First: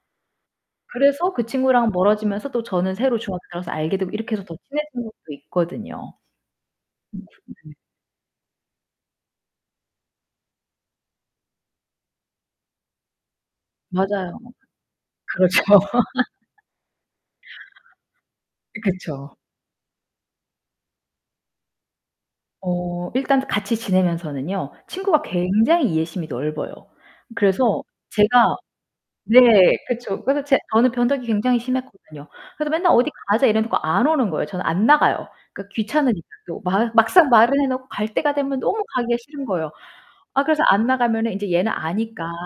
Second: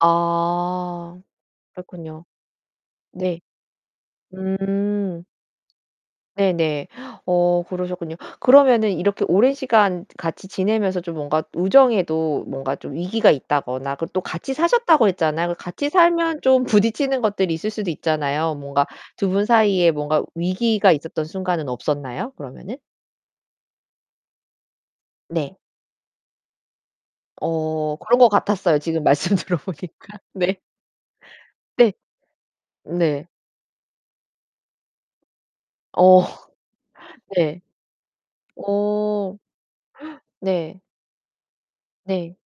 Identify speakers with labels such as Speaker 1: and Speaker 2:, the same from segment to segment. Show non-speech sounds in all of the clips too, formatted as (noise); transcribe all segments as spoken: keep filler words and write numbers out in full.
Speaker 1: 아.
Speaker 2: 그래서 그 친구랑
Speaker 1: 그렇군요.
Speaker 2: 멀어지면서 또 저는 새로
Speaker 1: 네.
Speaker 2: 중학교 들어와서 알게 되고 이렇게 해서 더 친해진
Speaker 1: 응.
Speaker 2: 친구도 있거든요.
Speaker 1: 네네. (gasps) 어 그러셨군요. 그러면 이렇게 오랜 시간 같이 지내면서 좀 뭔가 우정에도 뭔가 좀 위기가 있다거나 그리고 또
Speaker 2: 맞아요.
Speaker 1: 같이 사셨다고 했잖아요.
Speaker 2: 그렇죠.
Speaker 1: 같이 살면
Speaker 2: (laughs)
Speaker 1: 좀 부딪히는 것들이 있을 수도 있잖아요. 뭔가 두
Speaker 2: 그쵸.
Speaker 1: 분 사이에 뭔가 위기가 있었던 순간은 없었나요? 그러면은?
Speaker 2: 어. 일단 같이 지내면서는요. 친구가
Speaker 1: 네.
Speaker 2: 굉장히 이해심이 넓어요. 그래서
Speaker 1: 어, 그런 것
Speaker 2: 제가
Speaker 1: 같았어요. 지금 말씀
Speaker 2: 네
Speaker 1: 들어보니까.
Speaker 2: 그쵸. 그래서
Speaker 1: 네.
Speaker 2: 제 저는 변덕이 굉장히
Speaker 1: (laughs) 네.
Speaker 2: 심했거든요. 그래서 맨날 "어디
Speaker 1: 네.
Speaker 2: 가자." 이래 놓고 안 오는 거예요. 저는 안 나가요. 그니까
Speaker 1: 어.
Speaker 2: 귀찮으니까 또. 마
Speaker 1: (laughs)
Speaker 2: 막상 말을
Speaker 1: 네.
Speaker 2: 해 놓고 갈 때가 되면 너무 가기가
Speaker 1: 어.
Speaker 2: 싫은 거예요.
Speaker 1: (gasps)
Speaker 2: 아 그래서
Speaker 1: 네.
Speaker 2: 안 나가면은 이제 얘는 아니까
Speaker 1: 네.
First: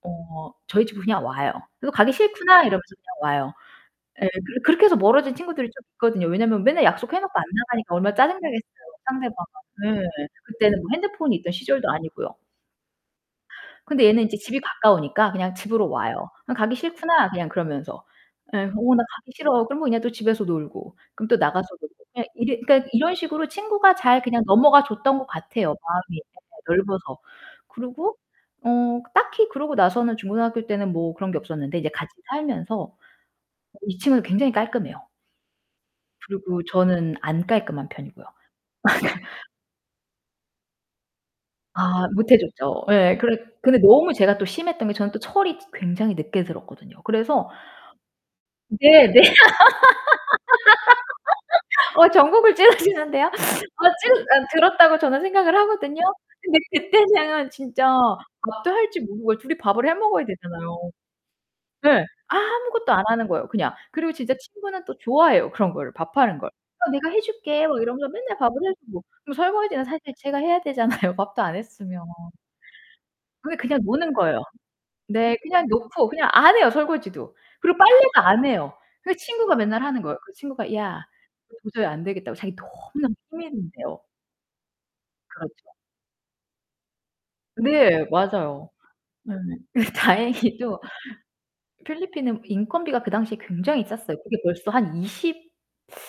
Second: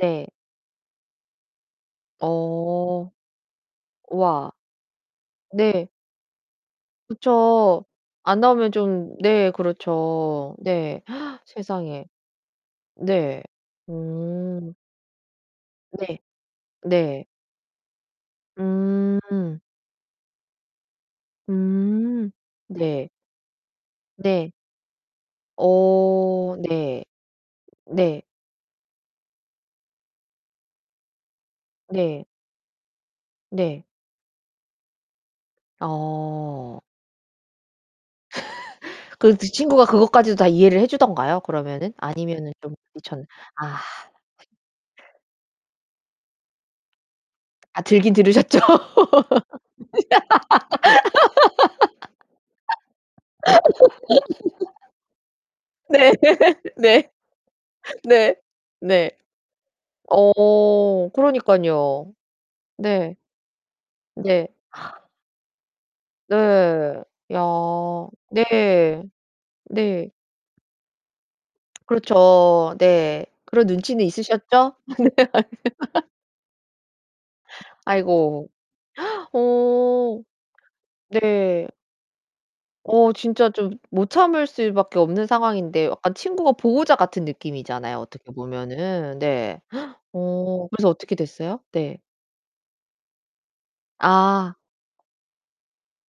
Speaker 1: 네.
Speaker 2: 어 저희 집으로 그냥 와요. "너 가기 싫구나." 이러면서
Speaker 1: 어.
Speaker 2: 그냥 와요. 예
Speaker 1: 우와.
Speaker 2: 그 그렇게 해서 멀어진 친구들이 좀
Speaker 1: 네.
Speaker 2: 있거든요. 왜냐면 맨날 약속해 놓고 안
Speaker 1: 그쵸.
Speaker 2: 나가니까 얼마나 짜증
Speaker 1: 안 나오면
Speaker 2: 나겠어요,
Speaker 1: 좀 네
Speaker 2: 상대방은. 네.
Speaker 1: 그렇죠.
Speaker 2: 그때는 뭐
Speaker 1: 네.
Speaker 2: 핸드폰이
Speaker 1: (gasps)
Speaker 2: 있던 시절도
Speaker 1: 세상에.
Speaker 2: 아니고요.
Speaker 1: 네.
Speaker 2: 근데 얘는 이제 집이
Speaker 1: 어.
Speaker 2: 가까우니까 그냥 집으로
Speaker 1: 네.
Speaker 2: 와요. 그냥 "가기
Speaker 1: 네.
Speaker 2: 싫구나." 그냥 그러면서. 예 "어, 나 가기
Speaker 1: 음.
Speaker 2: 싫어." 그러면 그냥 또 집에서 놀고, 그럼 또 나가서 놀고. 그냥
Speaker 1: 음.
Speaker 2: 이 그니까
Speaker 1: 네.
Speaker 2: 이런 식으로 친구가 잘 그냥
Speaker 1: 네.
Speaker 2: 넘어가 줬던 것 같아요, 마음이 예
Speaker 1: 어 네.
Speaker 2: 넓어서. 그리고
Speaker 1: 네.
Speaker 2: 어 딱히 그러고 나서는 중고등학교 때는 뭐 그런 게 없었는데 이제 같이
Speaker 1: 네.
Speaker 2: 살면서 어
Speaker 1: 네.
Speaker 2: 이 친구는 굉장히 깔끔해요. 그리고
Speaker 1: 어.
Speaker 2: 저는 안 깔끔한 편이고요.
Speaker 1: (laughs) 그 그
Speaker 2: (laughs)
Speaker 1: 친구가 그것까지도 다 이해를 해주던가요? 그러면은?
Speaker 2: 아 못해
Speaker 1: 아니면은 좀
Speaker 2: 줬죠. 예.
Speaker 1: 부딪쳤
Speaker 2: 그래 근데
Speaker 1: 아.
Speaker 2: 너무 제가 또 심했던 게 저는 또 철이 굉장히 늦게 들었거든요. 그래서
Speaker 1: 아 들긴 들으셨죠?
Speaker 2: 네네. (laughs) 어 정곡을 찌르시는데요? 어 찌르 어
Speaker 1: (laughs) (laughs) (laughs)
Speaker 2: 들었다고 저는 생각을 하거든요.
Speaker 1: 네.
Speaker 2: 근데
Speaker 1: (laughs) 네.
Speaker 2: 그때는 진짜
Speaker 1: 네.
Speaker 2: 밥도 할 줄
Speaker 1: 네.
Speaker 2: 모르고 둘이 밥을 해 먹어야 되잖아요.
Speaker 1: 어
Speaker 2: 네.
Speaker 1: 그러니깐요.
Speaker 2: 아무것도 안
Speaker 1: 네.
Speaker 2: 하는 거예요, 그냥. 그리고 진짜
Speaker 1: 네.
Speaker 2: 친구는 또
Speaker 1: (gasps)
Speaker 2: 좋아해요, 그런 거를 밥하는 걸. "어,
Speaker 1: 네.
Speaker 2: 내가 해
Speaker 1: 야
Speaker 2: 줄게." 막 이러면서 맨날 밥을 해주고.
Speaker 1: 네.
Speaker 2: 그럼 설거지는 사실
Speaker 1: 네.
Speaker 2: 제가 해야 되잖아요, 밥도 안 했으면.
Speaker 1: 그렇죠. 네.
Speaker 2: 그게
Speaker 1: 그런
Speaker 2: 그냥
Speaker 1: 눈치는
Speaker 2: 노는 거예요.
Speaker 1: 있으셨죠?
Speaker 2: 네. 그냥 놓고
Speaker 1: (laughs)
Speaker 2: 그냥 안 해요, 설거지도. 그리고 빨래도 안
Speaker 1: 아이고
Speaker 2: 해요. 그
Speaker 1: (gasps)
Speaker 2: 친구가 맨날 하는 거예요.
Speaker 1: 어.
Speaker 2: 그 친구가 "야,
Speaker 1: 네.
Speaker 2: 도저히 안 되겠다." 고 자기 너무나
Speaker 1: 어. 진짜
Speaker 2: (unintelligible)
Speaker 1: 좀
Speaker 2: 대요.
Speaker 1: 못 참을 수 밖에 없는
Speaker 2: 그렇죠.
Speaker 1: 상황인데 약간 친구가 보호자 같은 느낌이잖아요,
Speaker 2: 네
Speaker 1: 어떻게
Speaker 2: 맞아요.
Speaker 1: 보면은. 네.
Speaker 2: 예.
Speaker 1: (gasps) 어
Speaker 2: 다행히도
Speaker 1: 그래서 어떻게 됐어요? 네.
Speaker 2: 필리핀은 인건비가 그 당시에 굉장히 쌌어요. 그게
Speaker 1: 아.
Speaker 2: 벌써 한 이십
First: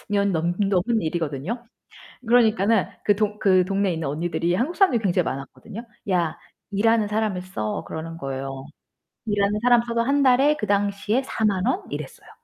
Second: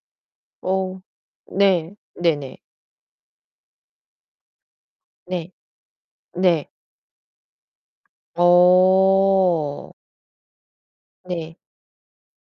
Speaker 2: 년 넘
Speaker 1: 어
Speaker 2: 넘은 일이거든요.
Speaker 1: 네. 네네.
Speaker 2: 그러니까는 그 동 그 동네에 있는 언니들이 한국 사람들이 굉장히
Speaker 1: 네.
Speaker 2: 많았거든요. "야,
Speaker 1: 네.
Speaker 2: 일하는 사람을 써." 그러는 거예요. 일하는 사람을
Speaker 1: 어.
Speaker 2: 써도 한 달에 그 당시에
Speaker 1: 네.
Speaker 2: 사만 원? 이랬어요.